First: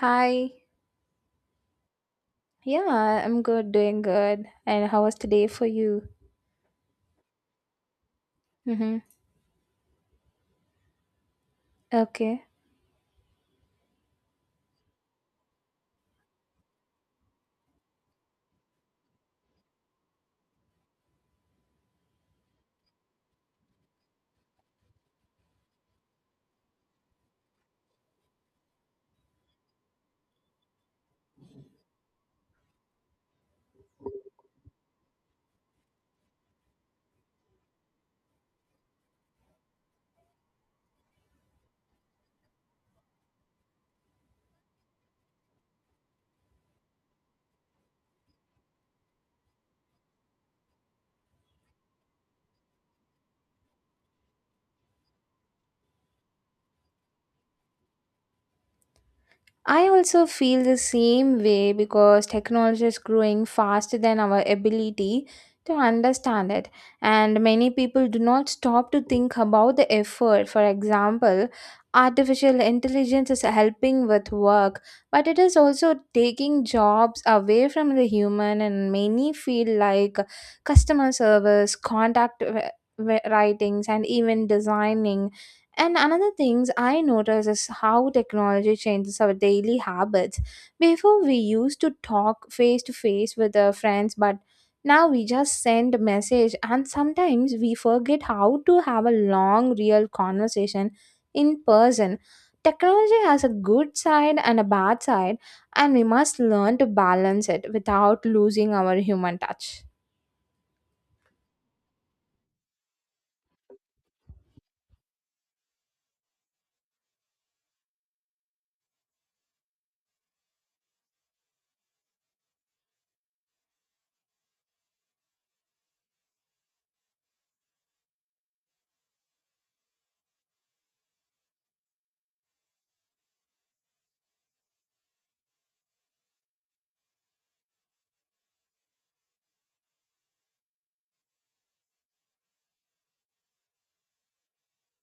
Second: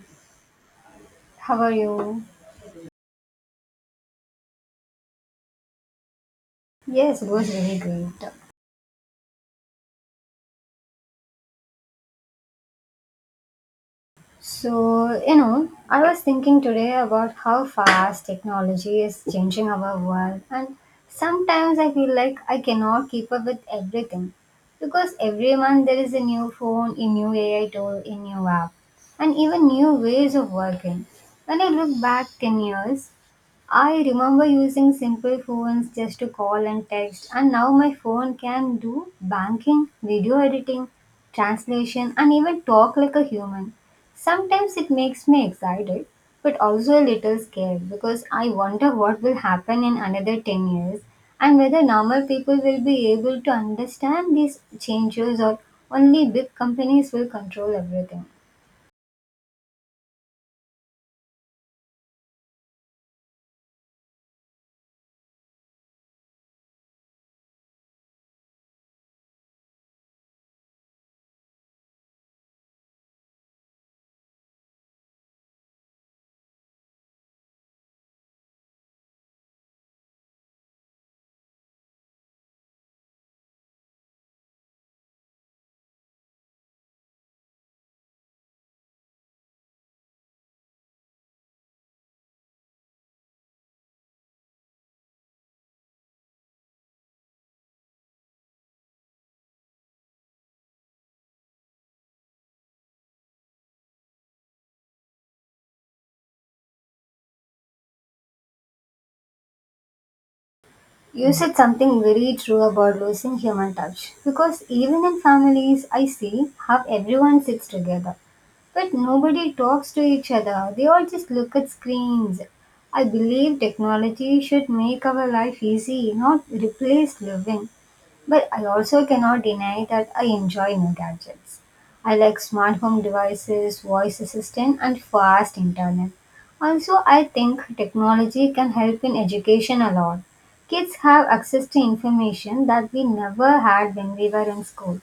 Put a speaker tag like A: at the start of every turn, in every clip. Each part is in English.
A: Hi.
B: How are you?
A: Yeah, I'm good, doing good. And how was today for you?
B: Yes, it was really great.
A: Mm-hmm. Okay.
B: So, you know, I was thinking today about how fast technology is changing our world, and sometimes I feel like I cannot keep up with everything because every month there is a new phone, a new AI tool, a new app, and even new ways of working. When I look back 10 years, I remember using simple phones just to call and text, and now my phone can do banking, video editing, translation, and even talk like a human. Sometimes it makes me excited, but also a little scared because I wonder what will happen in another 10 years and whether normal people will be able to understand these changes or only big companies will control everything.
A: I also feel the same way because technology is growing faster than our ability to understand it, and many people do not stop to think about the effort. For example, artificial intelligence is helping with work, but it is also taking jobs away from the human, and many feel like customer service, writings, and even designing and another things I notice is how technology changes our daily habits. Before we used to talk face to face with our friends, but now we just send a message and sometimes we forget how to have a long real conversation in person. Technology has a good side and a bad side and we must learn to balance it without losing our human touch.
B: You said something very true about losing human touch because even in families, I see how everyone sits together but nobody talks to each other, they all just look at screens. I believe technology should make our life easy, not replace living. But I also cannot deny that I enjoy new gadgets. I like smart home devices, voice assistant, and fast internet. Also, I think technology can help in education a lot. Kids have access to information that we never had when we were in school.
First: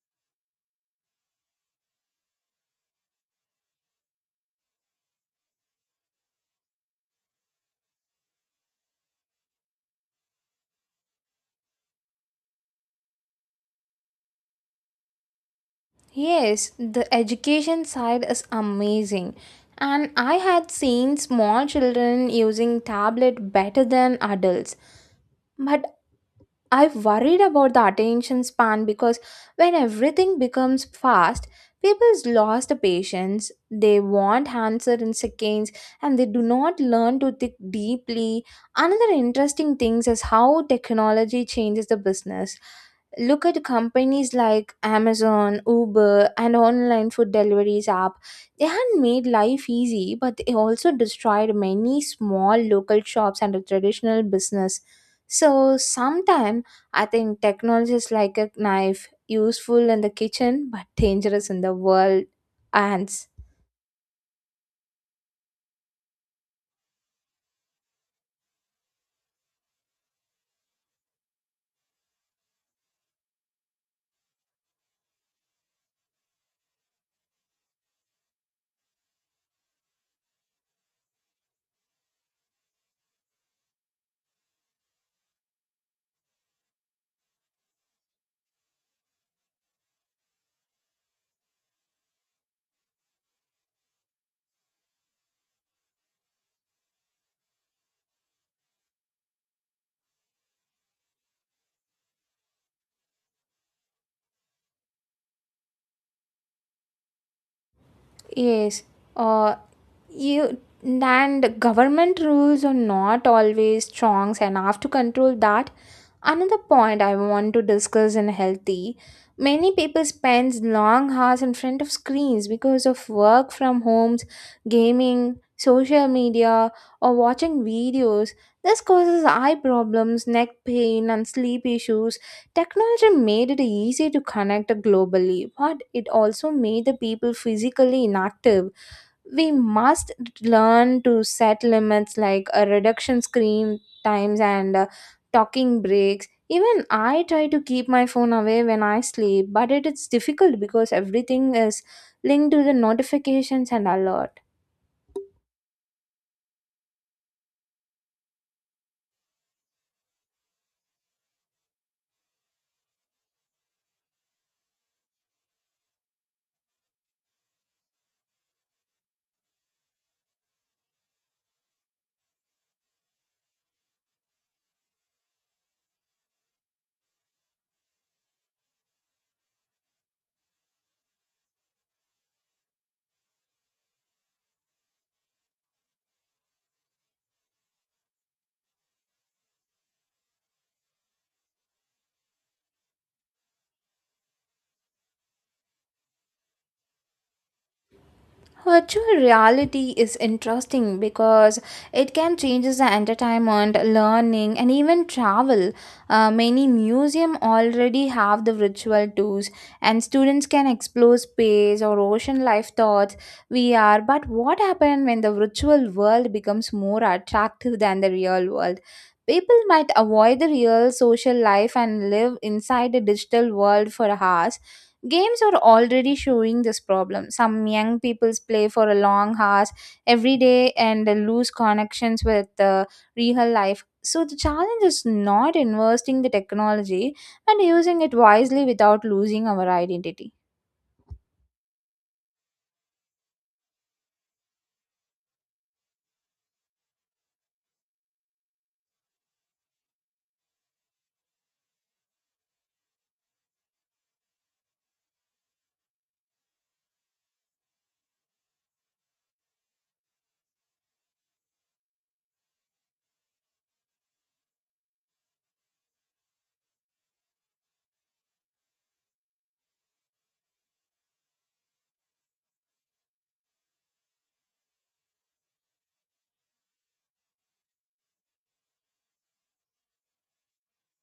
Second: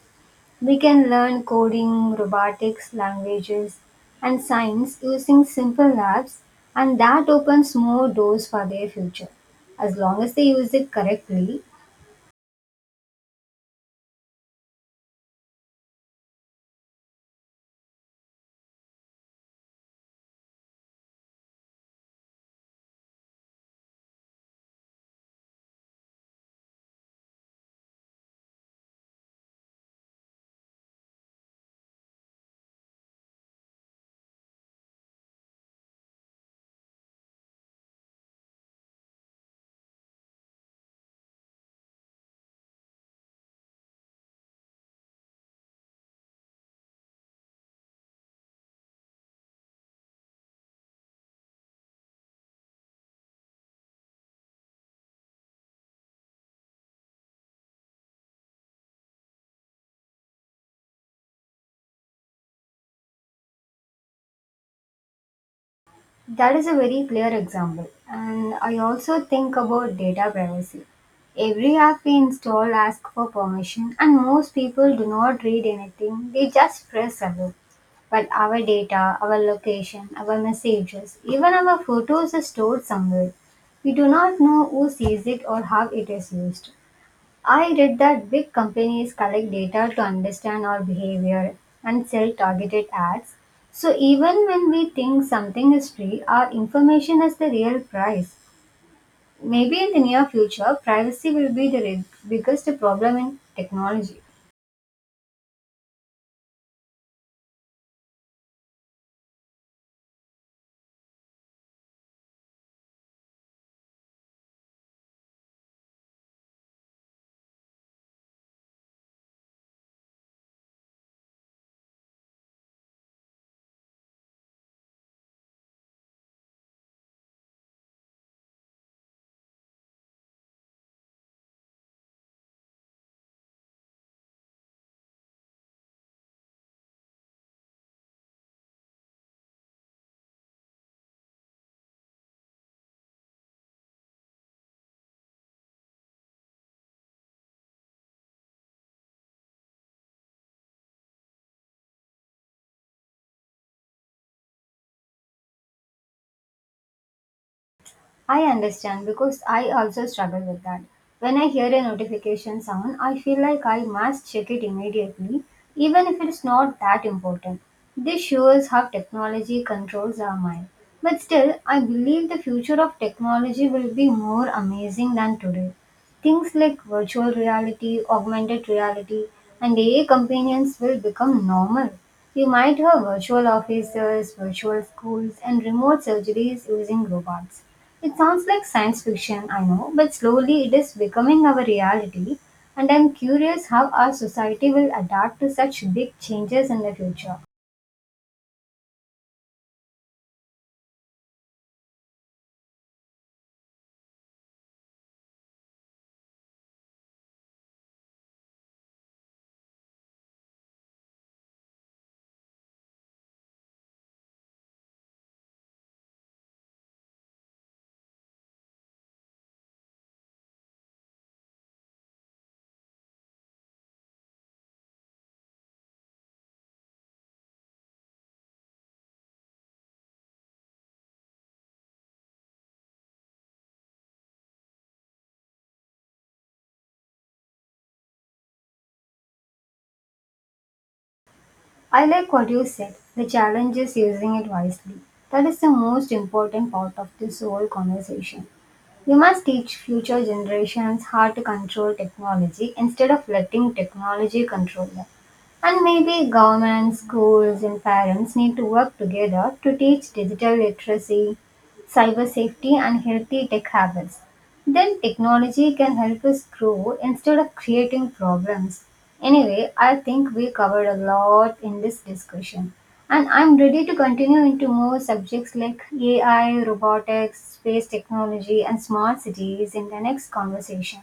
B: We can learn coding, robotics, languages, and science using simple labs, and that opens more doors for their future. As long as they use it correctly,
A: Yes, the education side is amazing. And I had seen small children using tablet better than adults. But I've worried about the attention span because when everything becomes fast, people lose the patience. They want answer in seconds and they do not learn to think deeply. Another interesting thing is how technology changes the business. Look at companies like Amazon, Uber, and online food deliveries app. They had made life easy, but they also destroyed many small local shops and a traditional business. So sometimes I think technology is like a knife, useful in the kitchen but dangerous in the world hands.
B: that is a very clear example. And I also think about data privacy. Every app we install asks for permission, and most people do not read anything, they just press allow. But our data, our location, our messages, even our photos are stored somewhere. We do not know who sees it or how it is used. I read that big companies collect data to understand our behavior and sell targeted ads. So even when we think something is free, our information is the real price. Maybe in the near future, privacy will be the biggest problem in technology.
A: Yes, uh, you and government rules are not always strong enough to control that. Another point I want to discuss in healthy. Many people spend long hours in front of screens because of work from homes, gaming, social media, or watching videos. This causes eye problems, neck pain, and sleep issues. Technology made it easy to connect globally, but it also made the people physically inactive. We must learn to set limits like a reduction screen times and talking breaks. Even I try to keep my phone away when I sleep, but it is difficult because everything is linked to the notifications and alerts.
B: I understand because I also struggle with that. When I hear a notification sound, I feel like I must check it immediately, even if it's not that important. This shows how technology controls our mind. But still, I believe the future of technology will be more amazing than today. Things like virtual reality, augmented reality, and AI companions will become normal. You might have virtual offices, virtual schools, and remote surgeries using robots. It sounds like science fiction, I know, but slowly it is becoming our reality, and I'm curious how our society will adapt to such big changes in the future.
A: Virtual reality is interesting because it can change the entertainment, learning, and even travel. Many museums already have the virtual tours, and students can explore space or ocean life thoughts VR. But what happens when the virtual world becomes more attractive than the real world? People might avoid the real social life and live inside a digital world for hours. Games are already showing this problem. Some young people play for a long hours every day and lose connections with the real life. So the challenge is not investing the technology and using it wisely without losing our identity.
B: I like what you said. The challenge is using it wisely. That is the most important part of this whole conversation. We must teach future generations how to control technology instead of letting technology control them. And maybe governments, schools, and parents need to work together to teach digital literacy, cyber safety, and healthy tech habits. Then technology can help us grow instead of creating problems. Anyway, I think we covered a lot in this discussion. And I'm ready to continue into more subjects like AI, robotics, space technology, and smart cities in the next conversation.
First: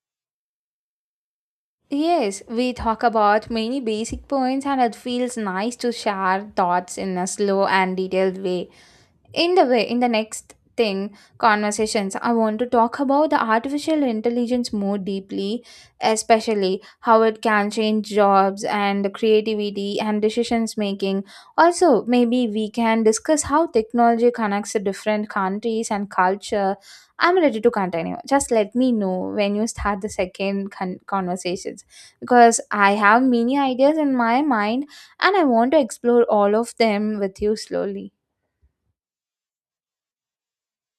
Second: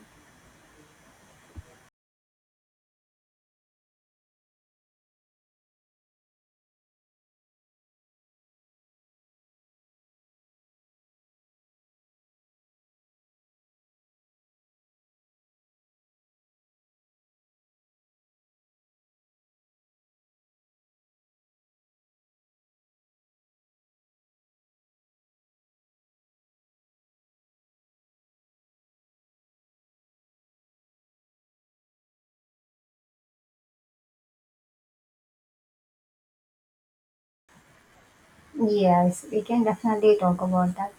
A: Yes, we talk about many basic points and it feels nice to share thoughts in a slow and detailed way. In the way, in the next thing, conversations, I want to talk about the artificial intelligence more deeply, especially how it can change jobs and creativity and decisions making. Also, maybe we can discuss how technology connects to different countries and culture. I'm ready to continue. Just let me know when you start the conversations because I have many ideas in my mind and I want to explore all of them with you slowly.
B: Yes, we can definitely talk about that.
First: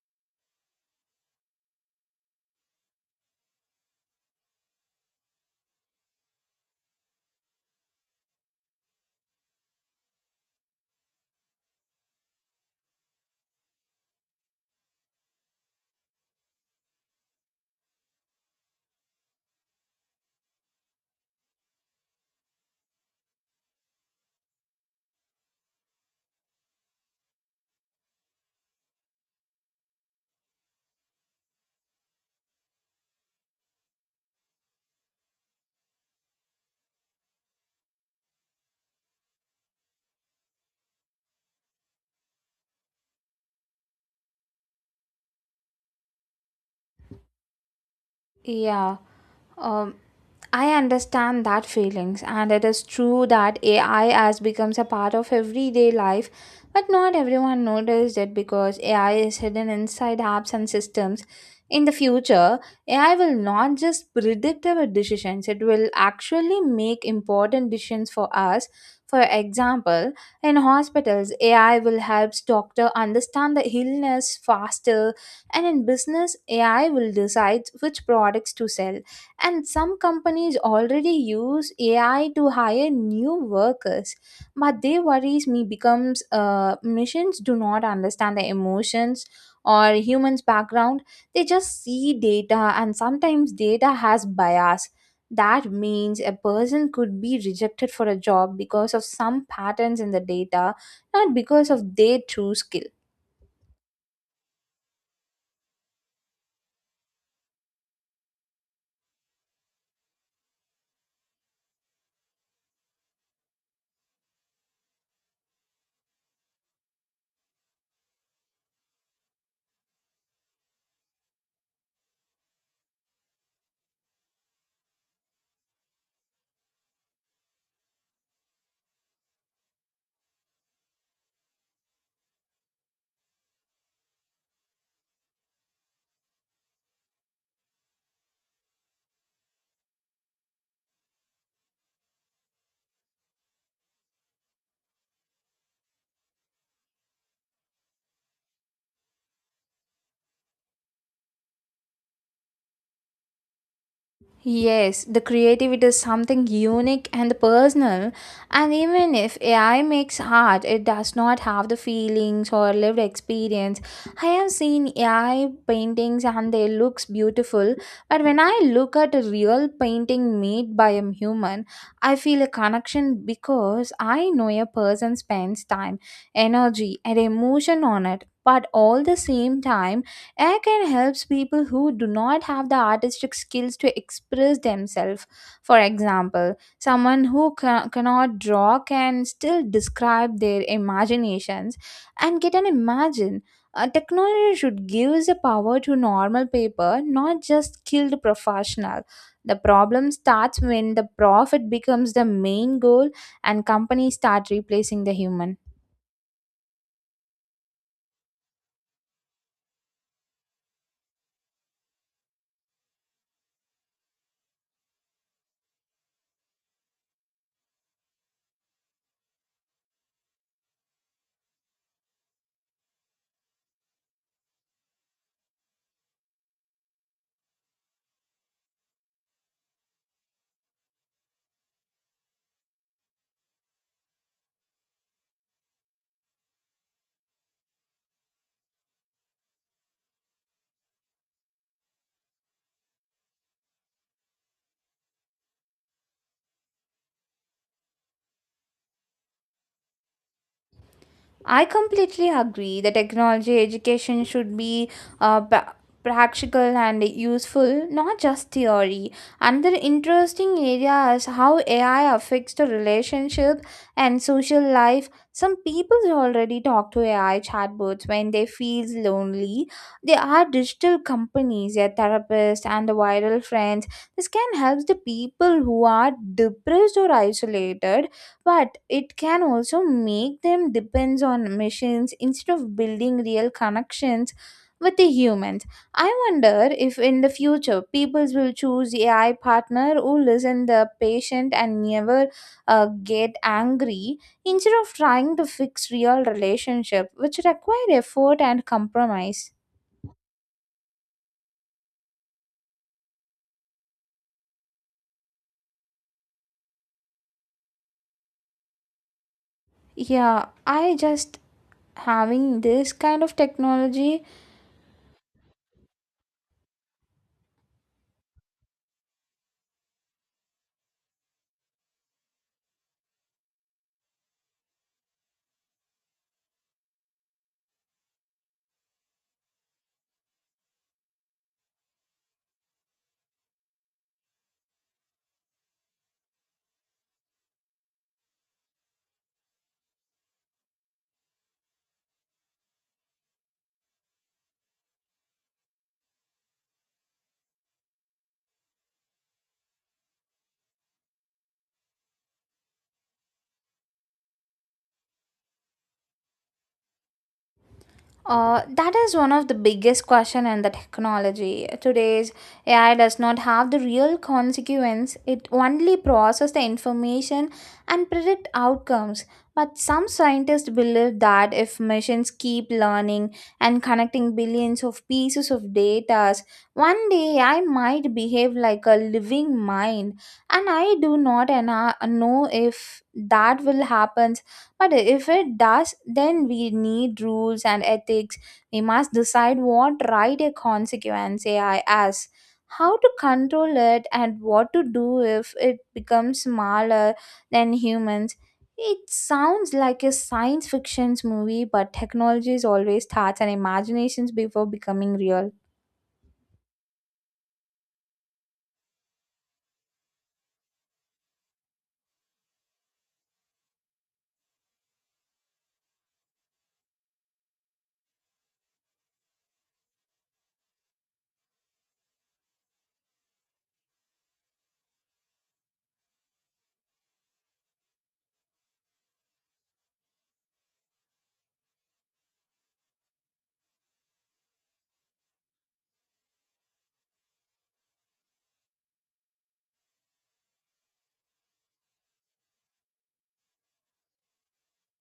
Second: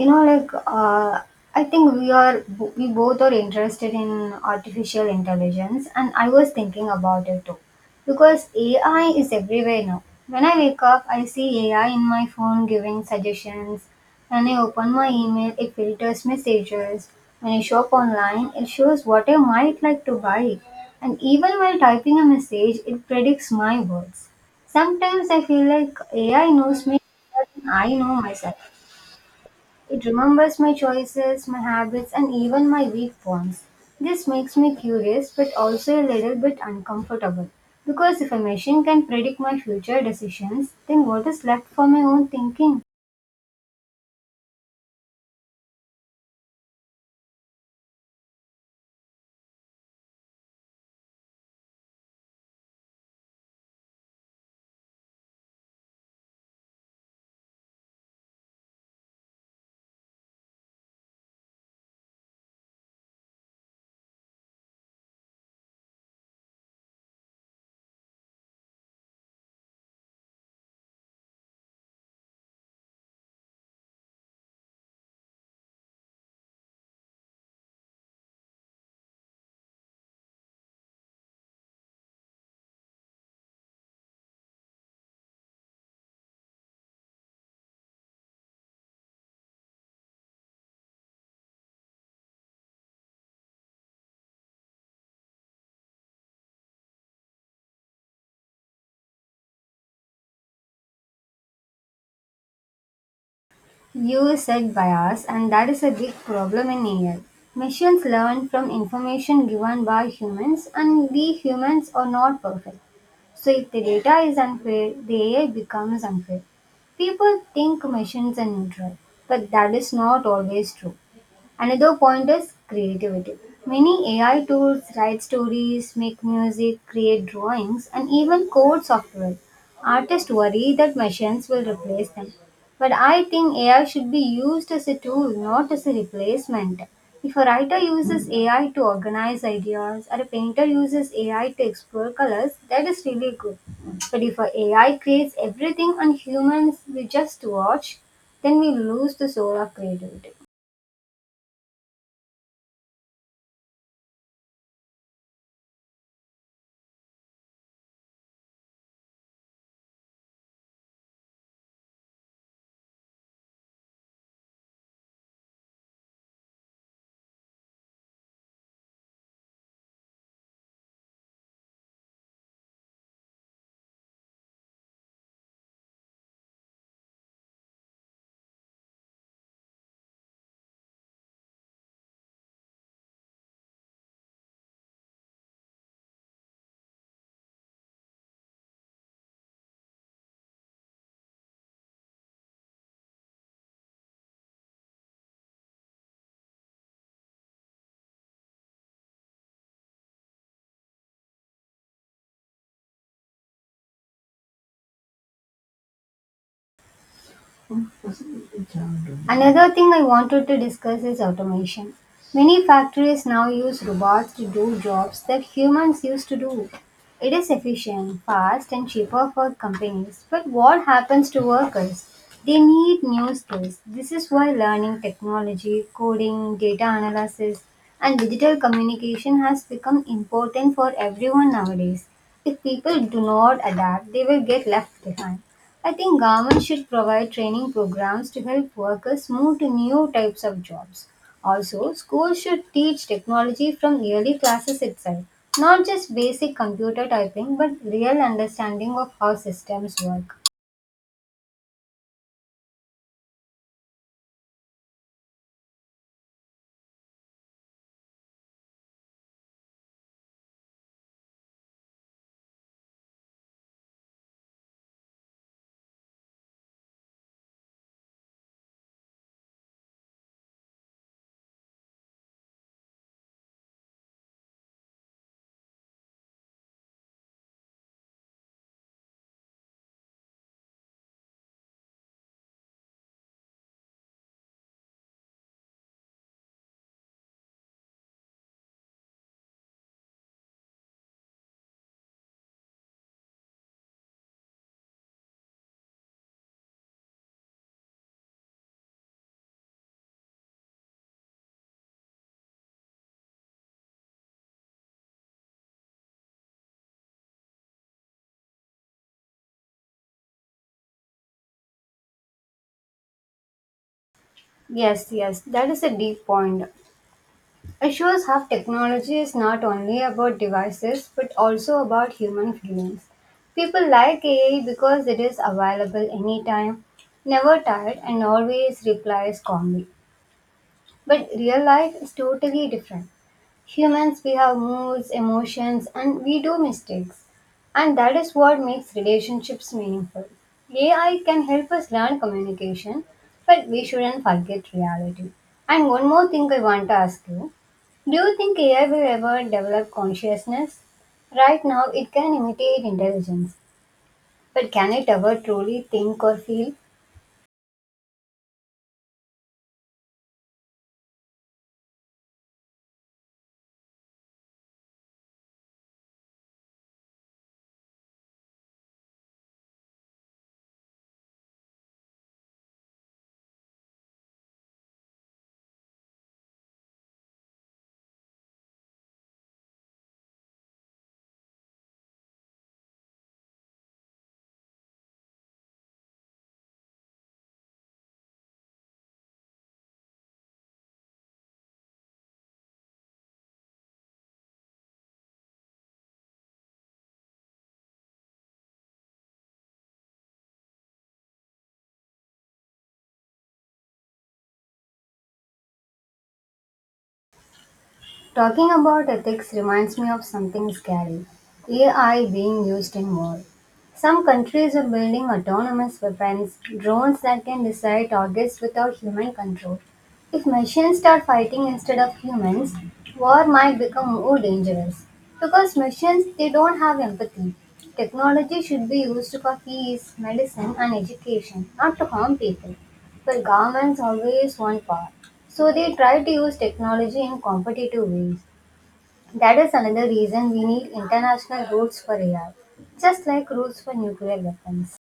B: you know like uh, I think we both are interested in artificial intelligence. And I was thinking about it too because AI is everywhere now. When I wake up, I see AI in my phone giving suggestions. When I open my email, it filters messages. When I shop online, it shows what I might like to buy. And even while typing a message, it predicts my words. Sometimes I feel like AI knows me better than I know myself. It remembers my choices, my habits, and even my weak points. This makes me curious but also a little bit uncomfortable. Because if a machine can predict my future decisions, then what is left for my own thinking?
A: Yeah. Um, I understand that feelings, and it is true that AI has becomes a part of everyday life, but not everyone noticed it because AI is hidden inside apps and systems. In the future, AI will not just predict our decisions; it will actually make important decisions for us. For example, in hospitals, AI will help doctor understand the illness faster, and in business, AI will decide which products to sell. And some companies already use AI to hire new workers. But they worries me becomes machines do not understand the emotions or humans' background. They just see data and sometimes data has bias. That means a person could be rejected for a job because of some patterns in the data, not because of their true skill.
B: You said bias, and that is a big problem in AI. Machines learn from information given by humans, and we humans are not perfect. So if the data is unfair, the AI becomes unfair. People think machines are neutral, but that is not always true. Another point is creativity. Many AI tools write stories, make music, create drawings, and even code software. Artists worry that machines will replace them. But I think AI should be used as a tool, not as a replacement. If a writer uses AI to organize ideas or a painter uses AI to explore colors, that is really good. But if a AI creates everything and humans will just watch, then we lose the soul of creativity.
A: Yes, the creativity is something unique and personal, and even if AI makes art, it does not have the feelings or lived experience. I have seen AI paintings and they looks beautiful, but when I look at a real painting made by a human, I feel a connection because I know a person spends time, energy, and emotion on it. But all the same time, Air can helps people who do not have the artistic skills to express themselves. For example, someone who cannot draw can still describe their imaginations and get an imagine. Technology should give the power to normal people, not just skilled professional. The problem starts when the profit becomes the main goal and companies start replacing the human.
B: Another thing I wanted to discuss is automation. Many factories now use robots to do jobs that humans used to do. It is efficient, fast, and cheaper for companies. But what happens to workers? They need new skills. This is why learning technology, coding, data analysis, and digital communication has become important for everyone nowadays. If people do not adapt, they will get left behind. I think government should provide training programs to help workers move to new types of jobs. Also, schools should teach technology from early classes itself, not just basic computer typing, but real understanding of how systems work.
A: I completely agree that technology education should be uh, pra- practical and useful, not just theory. Another interesting area is how AI affects the relationship and social life. Some people already talk to AI chatbots when they feel lonely. They are digital companies, their therapists and the viral friends. This can help the people who are depressed or isolated but it can also make them depends on machines instead of building real connections with the humans. I wonder if in the future people will choose AI partner who listen the patient and never uh, get angry instead of trying to fix real relationship which require effort and compromise. Yeah, I just having this kind of technology.
B: Yes, yes, that is a deep point. It shows how technology is not only about devices but also about human feelings. People like AI because it is available anytime, never tired, and always replies calmly. But real life is totally different. Humans, we have moods, emotions, and we do mistakes. And that is what makes relationships meaningful. AI can help us learn communication, but we shouldn't forget reality. And one more thing I want to ask you: do you think AI will ever develop consciousness? Right now, it can imitate intelligence, but can it ever truly think or feel?
A: That is one of the biggest question in the technology. Today's AI does not have the real consequence. It only process the information and predict outcomes. But some scientists believe that if machines keep learning and connecting billions of pieces of data, one day AI might behave like a living mind. And I do not know if that will happen but if it does, then we need rules and ethics. We must decide what right a consequence AI has, how to control it, and what to do if it becomes smaller than humans. It sounds like a science fiction movie, but technology is always starts and imaginations before becoming real.
B: Talking about ethics reminds me of something scary: AI being used in war. Some countries are building autonomous weapons, drones that can decide targets without human control. If machines start fighting instead of humans, war might become more dangerous. Because machines, they don't have empathy. Technology should be used for peace, medicine, and education, not to harm people. Well, governments always want power, so they try to use technology in competitive ways. That is another reason we need international rules for AI, just like rules for nuclear weapons.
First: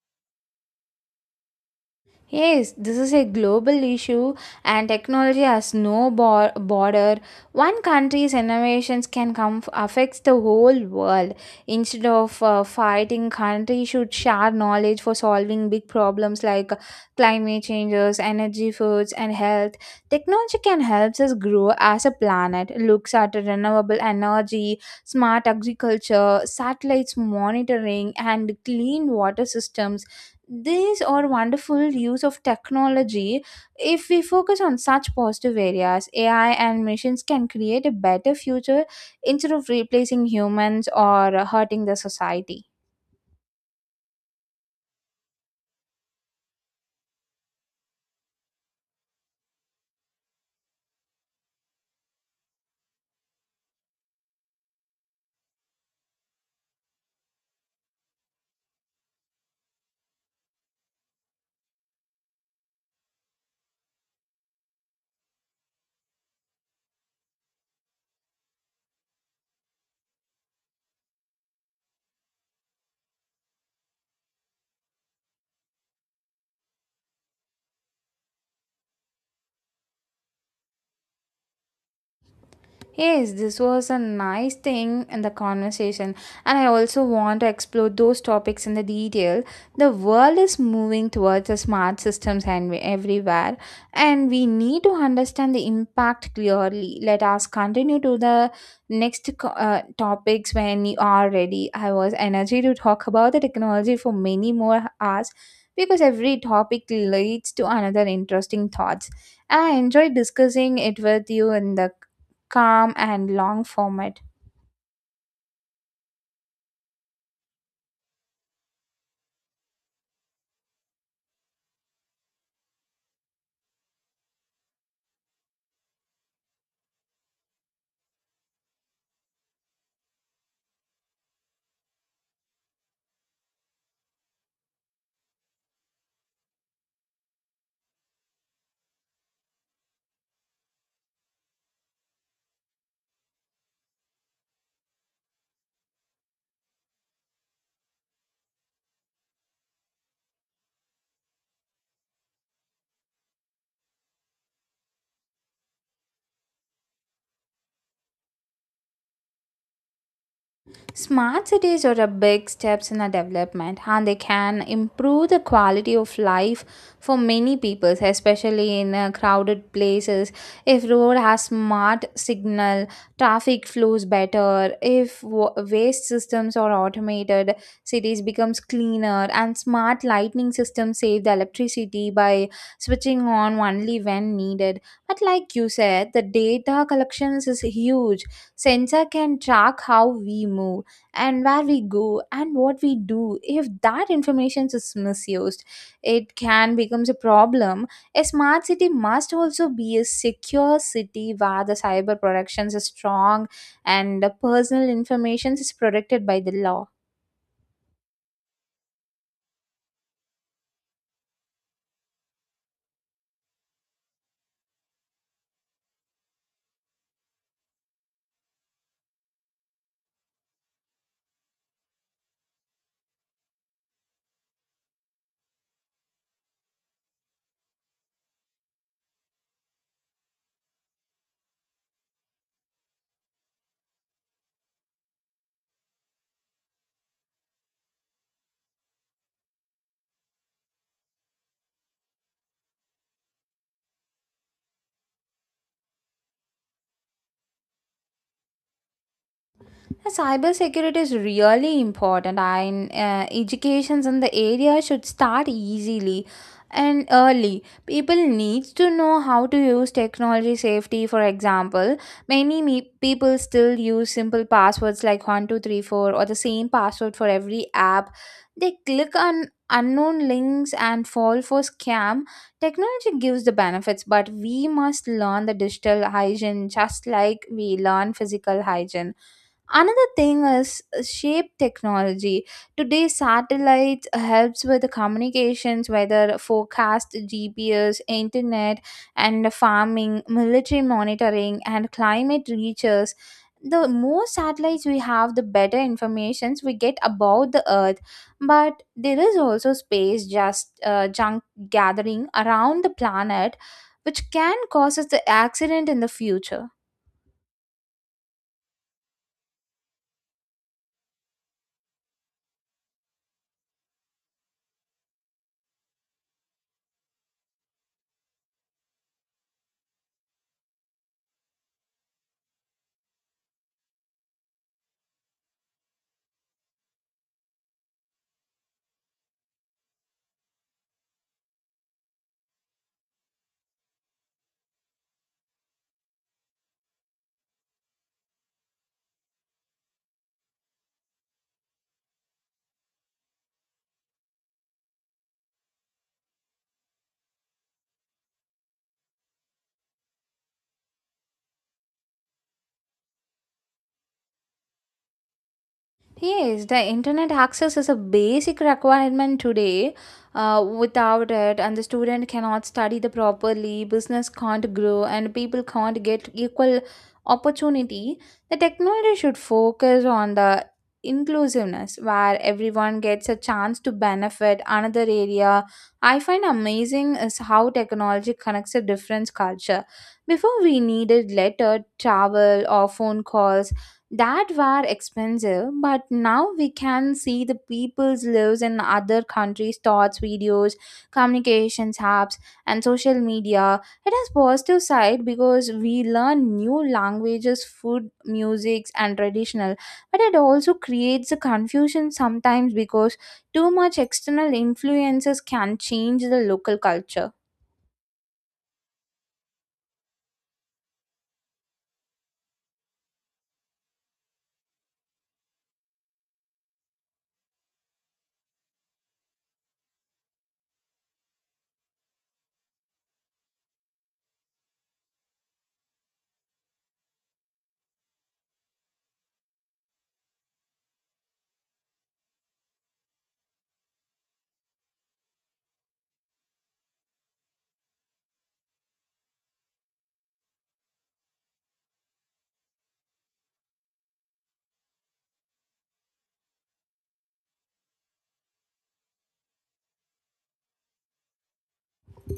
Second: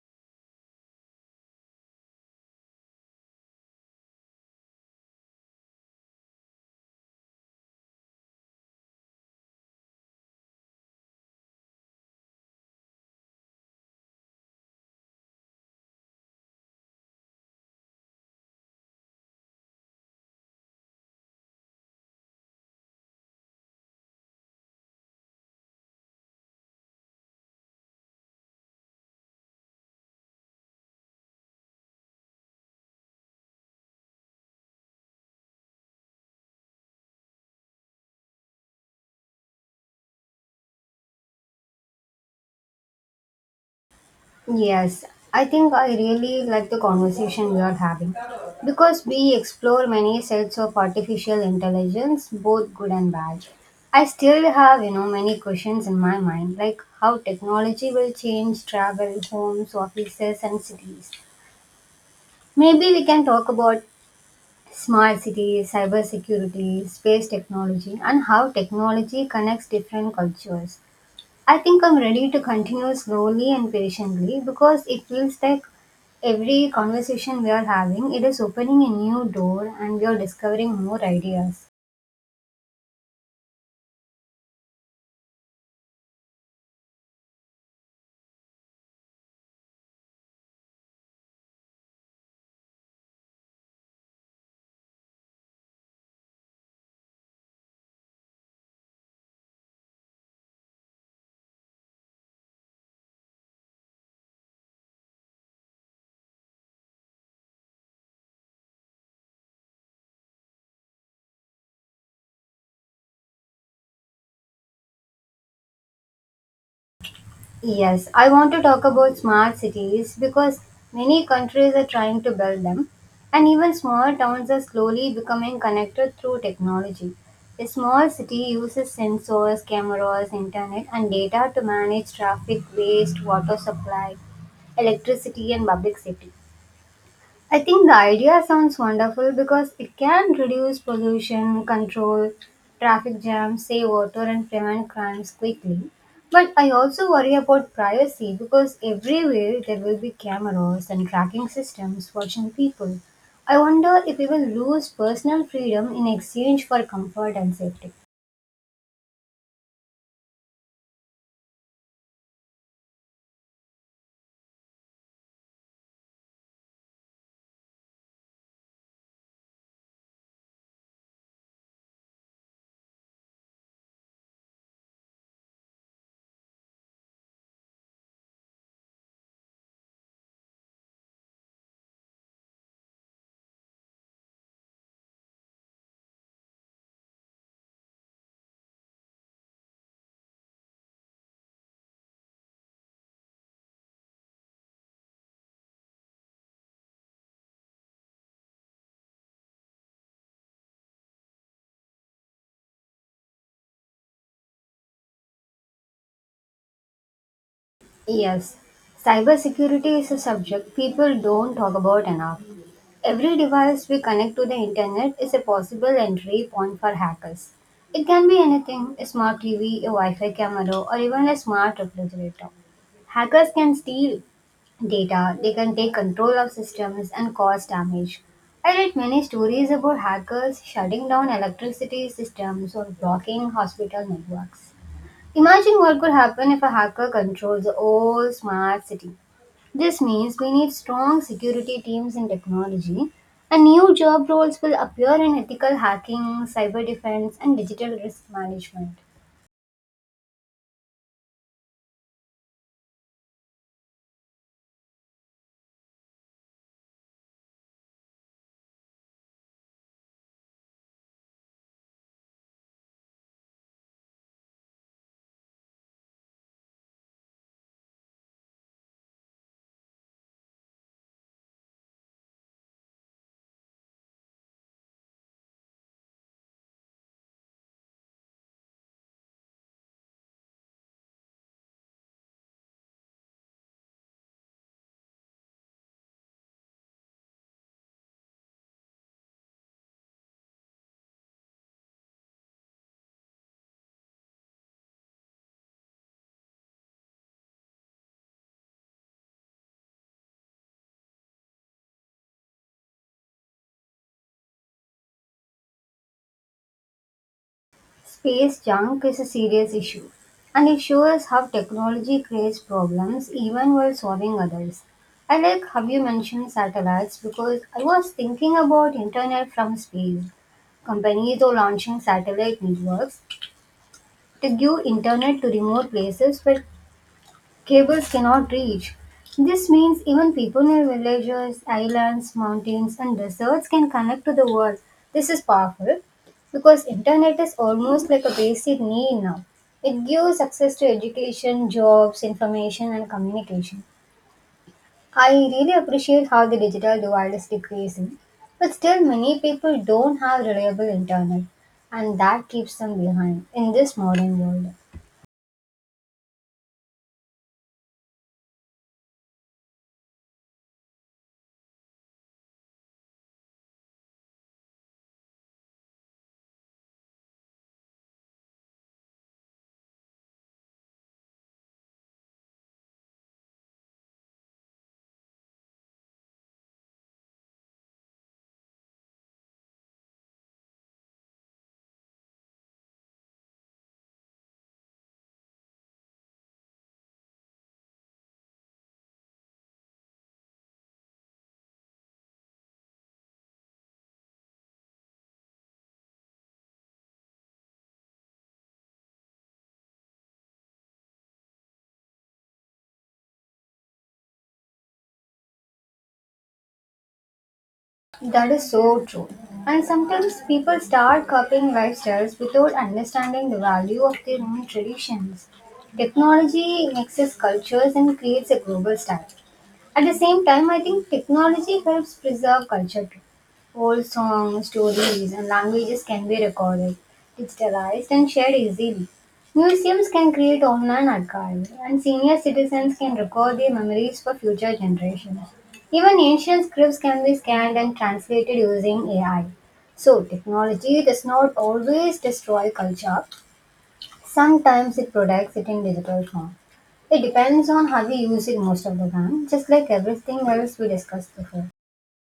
A: Yes, this is a global issue and technology has no border. One country's innovations can come affects the whole world. Instead of fighting, countries should share knowledge for solving big problems like climate changes, energy, foods and health. Technology can help us grow as a planet. Looks at renewable energy, smart agriculture, satellites monitoring and clean water systems, these are wonderful use of technology. If we focus on such positive areas, AI and machines can create a better future instead of replacing humans or hurting the society.
B: Yes, I think I really like the conversation we are having because we explore many sides of artificial intelligence, both good and bad. I still have, you know, many questions in my mind, like how technology will change travel, homes, offices, and cities. Maybe we can talk about smart cities, cybersecurity, space technology, and how technology connects different cultures. I think I'm ready to continue slowly and patiently because it feels like every conversation we are having, it is opening a new door and we are discovering more ideas.
A: Yes, this was a nice thing in the conversation, and I also want to explore those topics in the detail. The world is moving towards the smart systems and everywhere, and we need to understand the impact clearly. Let us continue to the topics when you are ready. I was energy to talk about the technology for many more hours because every topic leads to another interesting thoughts. I enjoyed discussing it with you in the calm and long format.
B: Yes, I want to talk about smart cities because many countries are trying to build them, and even small towns are slowly becoming connected through technology. A small city uses sensors, cameras, internet, and data to manage traffic, waste, water supply, electricity, and public safety. I think the idea sounds wonderful because it can reduce pollution, control traffic jams, save water, and prevent crimes quickly. But I also worry about privacy because everywhere there will be cameras and tracking systems watching people. I wonder if we will lose personal freedom in exchange for comfort and safety.
A: Smart cities are a big steps in our development and they can improve the quality of life for many people, especially in crowded places. If road has smart signal, traffic flows better, if waste systems are automated, cities becomes cleaner and smart lighting systems save the electricity by switching on only when needed. But like you said, the data collections is huge. Sensor can track how we move and where we go and what we do. If that information is misused it can becomes a problem. A smart city must also be a secure city where the cyber protections are strong and the personal information is protected by the law.
B: Yes, cybersecurity is a subject people don't talk about enough. Every device we connect to the internet is a possible entry point for hackers. It can be anything: a smart TV, a Wi Fi camera, or even a smart refrigerator. Hackers can steal data, they can take control of systems and cause damage. I read many stories about hackers shutting down electricity systems or blocking hospital networks. Imagine what could happen if a hacker controls the whole smart city. This means we need strong security teams in technology, and new job roles will appear in ethical hacking, cyber defense, and digital risk management.
A: Cybersecurity is really important. I educations in the area should start easily and early. People need to know how to use technology safety. For example, people still use simple passwords like 1234 or the same password for every app. They click on unknown links and fall for scam. Technology gives the benefits, but we must learn the digital hygiene just like we learn physical hygiene. Another thing is shape technology. Today, satellites helps with the communications, whether forecast, GPS, internet, and farming, military monitoring, and climate research. The more satellites we have, the better informations we get about the Earth. But there is also space just junk gathering around the planet, which can cause us the accident in the future.
B: Space junk is a serious issue, and it shows how technology creates problems even while solving others. I like how you mentioned satellites because I was thinking about internet from space. Companies are launching satellite networks to give internet to remote places where cables cannot reach. This means even people in villages, islands, mountains, and deserts can connect to the world. This is powerful because internet is almost like a basic need now. It gives access to education, jobs, information, and communication. I really appreciate how the digital divide is decreasing, but still many people don't have reliable internet, and that keeps them behind in this modern world.
A: Yes, the internet access is a basic requirement today. Without it, and the student cannot study the properly, business can't grow, and people can't get equal opportunity. The technology should focus on the inclusiveness where everyone gets a chance to benefit another area. I find amazing is how technology connects a different culture. Before, we needed letter, travel, or phone calls that were expensive, but now we can see the people's lives in other countries thoughts videos, communications apps, and social media. It has positive side because we learn new languages, food, musics, and traditional, but it also creates a confusion sometimes because too much external influences can change the local culture.
B: That is so true. And sometimes people start copying lifestyles without understanding the value of their own traditions. Technology mixes cultures and creates a global style. At the same time, I think technology helps preserve culture too. Old songs, stories, and languages can be recorded, digitalized, and shared easily. Museums can create online archives, and senior citizens can record their memories for future generations. Even ancient scripts can be scanned and translated using AI. So, technology does not always destroy culture, sometimes it protects it in digital form. It depends on how we use it most of the time, just like everything else we discussed before.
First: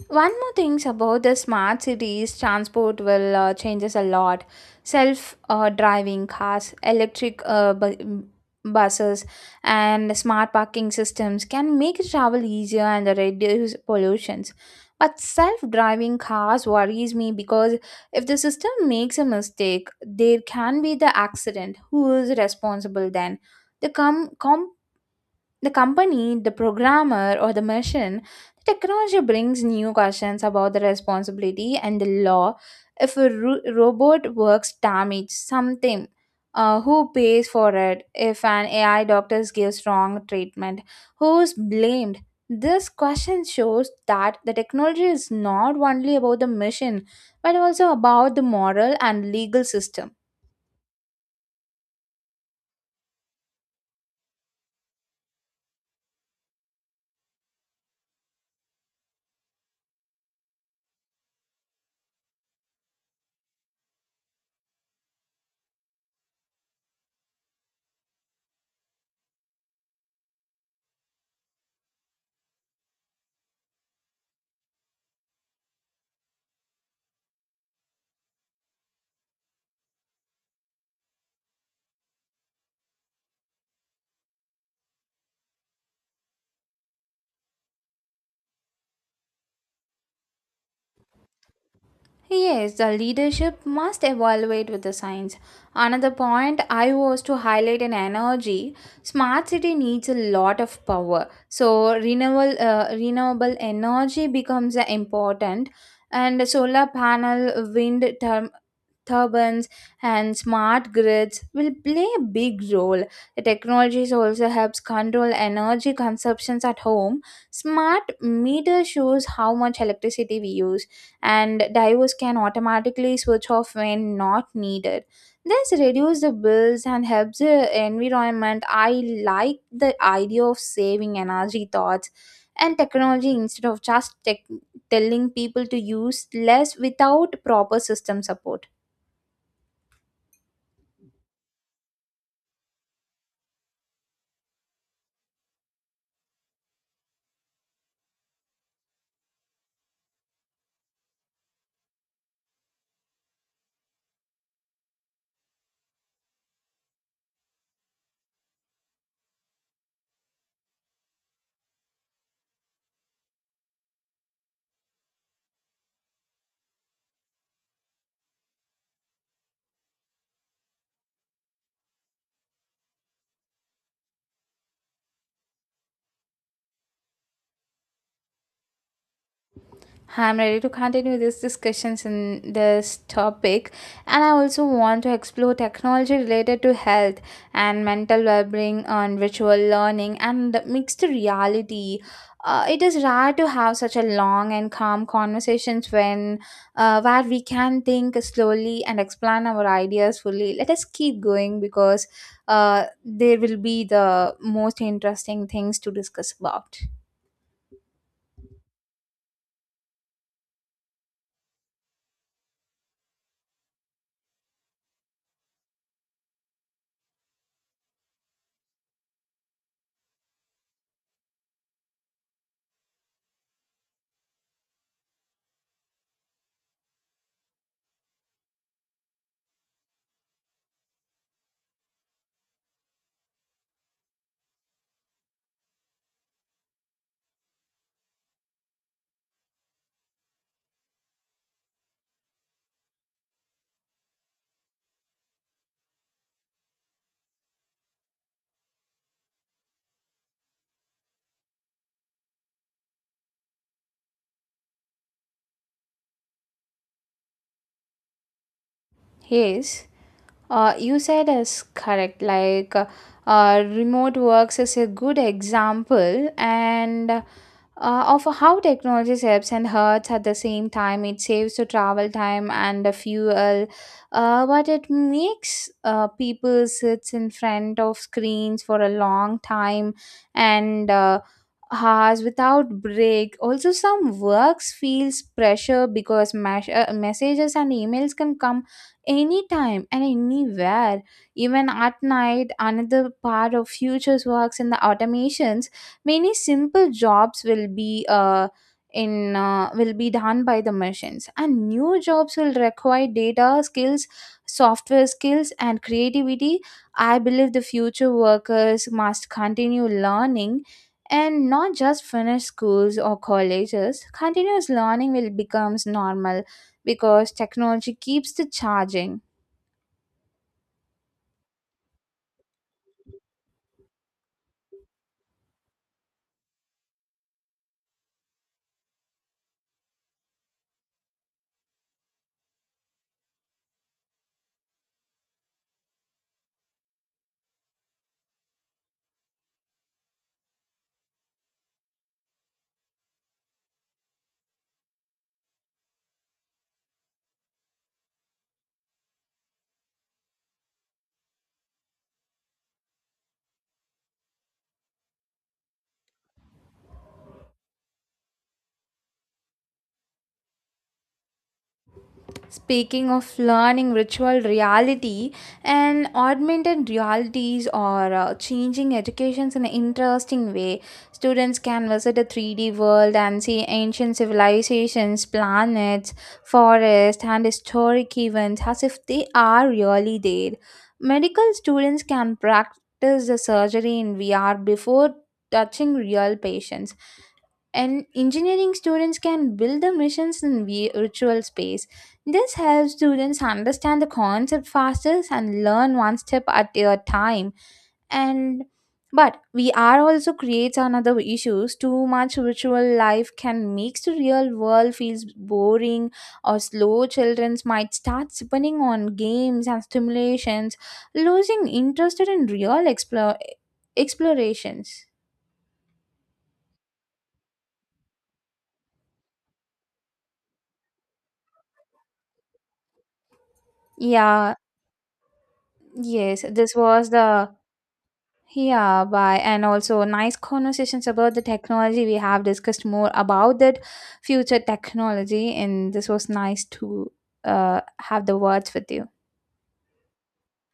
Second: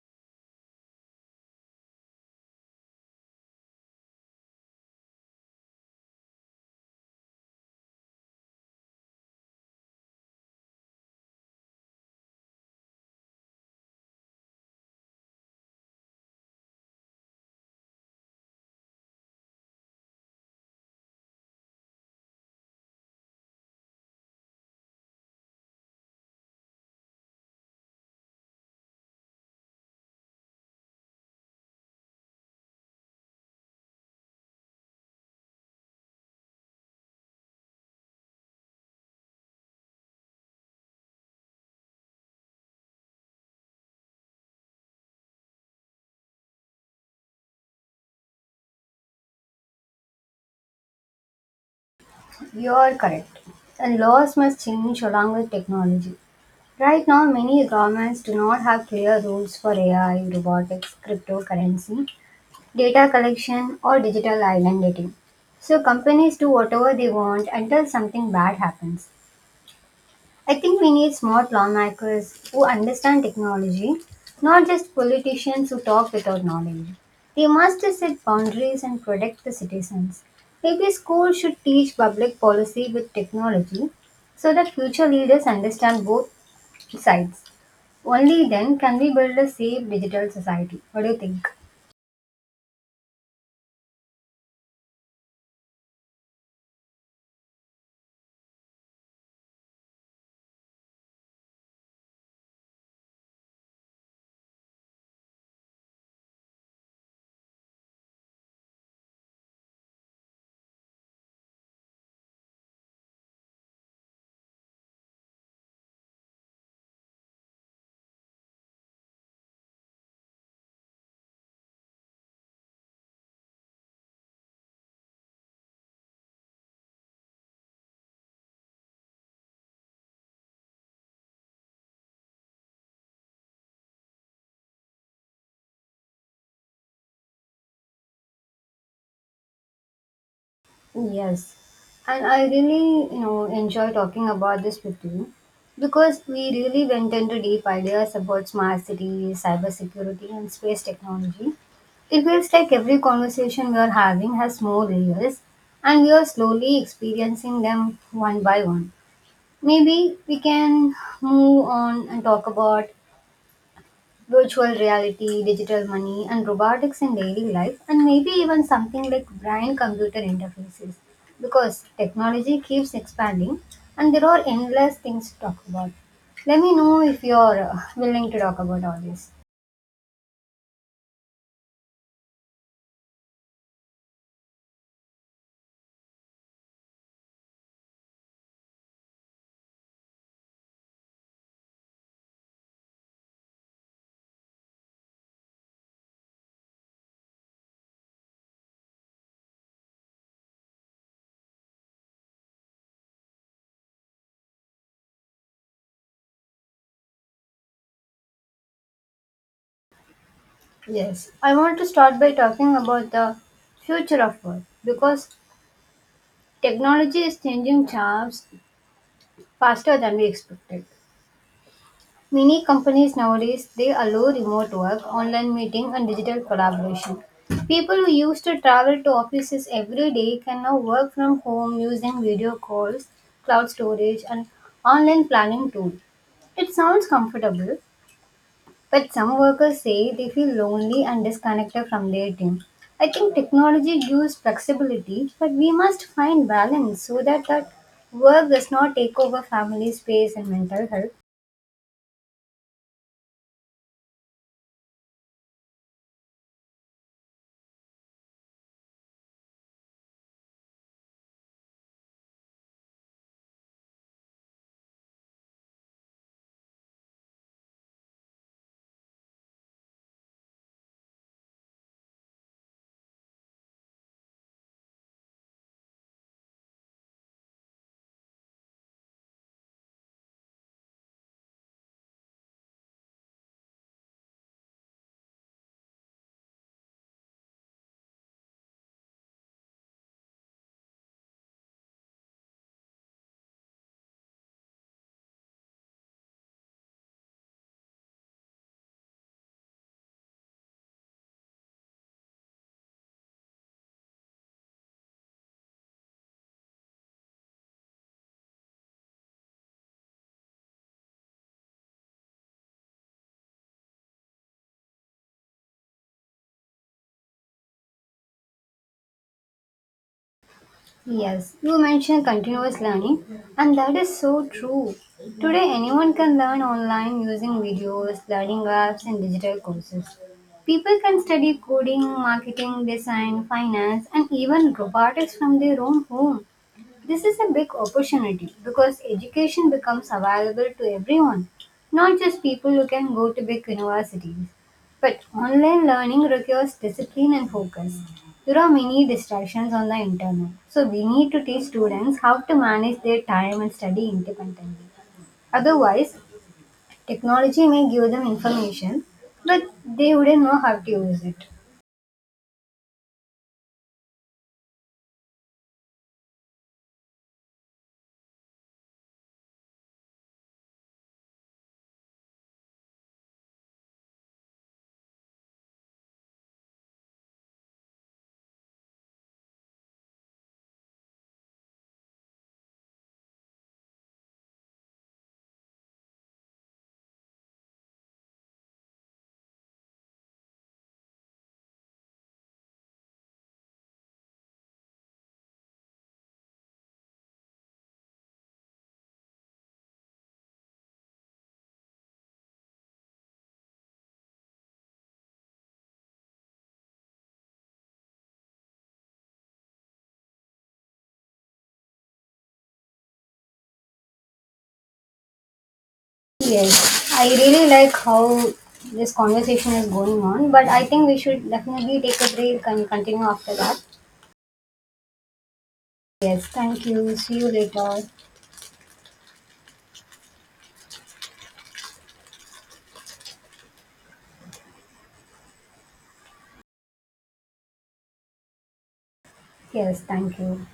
A: One more thing about the smart cities, transport will changes a lot. Self driving cars, electric buses, and smart parking systems can make travel easier and reduce pollutions. But self driving cars worries me because if the system makes a mistake, there can be the accident. Who is responsible then? The com- com- the company, the programmer, or the machine, the technology brings new questions about the responsibility and the law. If a robot works damage something, who pays for it? If an AI doctor gives wrong treatment, who's blamed? This question shows that the technology is not only about the machine, but also about the moral and legal system.
B: You're correct. And laws must change along with technology. Right now, many governments do not have clear rules for AI, robotics, cryptocurrency, data collection, or digital identity. So companies do whatever they want until something bad happens. I think we need smart lawmakers who understand technology, not just politicians who talk without knowledge. They must set boundaries and protect the citizens. Maybe schools should teach public policy with technology so that future leaders understand both sides. Only then can we build a safe digital society. What do you think?
A: Yes, the leadership must evaluate with the science. Another point I was to highlight in energy, smart city needs a lot of power. So renewable renewable energy becomes important, and solar panel, wind term, turbines, and smart grids will play a big role. The technologies also helps control energy consumptions at home. Smart meter shows how much electricity we use and divers can automatically switch off when not needed. This reduces the bills and helps the environment. I like the idea of saving energy thoughts and technology instead of just telling people to use less without proper system support.
B: Yes, and I really, you know, enjoy talking about this with you because we really went into deep ideas about smart cities, cybersecurity, and space technology. It feels like every conversation we are having has more layers, and we are slowly experiencing them one by one. Maybe we can move on and talk about virtual reality, digital money, and robotics in daily life, and maybe even something like brain computer interfaces. Because technology keeps expanding and there are endless things to talk about. Let me know if you're willing to talk about all this.
A: I'm ready to continue these discussions in this topic, and I also want to explore technology related to health and mental well-being on virtual learning and the mixed reality. It is rare to have such a long and calm conversations when where we can think slowly and explain our ideas fully. Let us keep going because there will be the most interesting things to discuss about.
B: Yes, I want to start by talking about the future of work because technology is changing jobs faster than we expected. Many companies nowadays they allow remote work, online meeting and digital collaboration. People who used to travel to offices every day can now work from home using video calls, cloud storage and online planning tool. It sounds comfortable, but some workers say they feel lonely and disconnected from their team. I think technology gives flexibility, but we must find balance so that work does not take over family space and mental health.
A: Yes. You said is correct. Like, remote works is a good example, and of how technology helps and hurts at the same time. It saves the travel time and the fuel, but it makes people sits in front of screens for a long time and hours without break. Also, some works feels pressure because messages and emails can come anytime and anywhere, even at night. Another part of futures works in the automations, many simple jobs will be in will be done by the machines, and new jobs will require data skills, software skills, and creativity. I believe the future workers must continue learning and not just finish schools or colleges. Continuous learning will becomes normal because technology keeps the charging.
B: Yes, you mentioned continuous learning, and that is so true. Today, anyone can learn online using videos, learning apps, and digital courses. People can study coding, marketing, design, finance, and even robotics from their own home. This is a big opportunity because education becomes available to everyone, not just people who can go to big universities. But online learning requires discipline and focus. There are many distractions on the internet, so we need to teach students how to manage their time and study independently. Otherwise, technology may give them information, but they wouldn't know how to use it.
A: Speaking of learning, virtual reality and augmented realities are changing educations in an interesting way. Students can visit a 3D world and see ancient civilizations, planets, forests, and historic events as if they are really there. Medical students can practice the surgery in VR before touching real patients, and engineering students can build the missions in virtual space. This helps students understand the concept faster and learn one step at a time. And but VR also creates another issues. Too much virtual life can make the real world feels boring or slow. Children might start depending on games and stimulations, losing interest in real explore explorations.
B: Yes, I really like how this conversation is going on, but I think we should definitely take a break and continue after that.
A: Yeah, yes,
B: Yes,
A: this
B: thank
A: was
B: you. See you
A: the.
B: later.
A: Yeah, bye. And also, nice conversations about the technology. We have discussed more about that future technology, and this was nice to have the words with you.
B: Yes, thank you.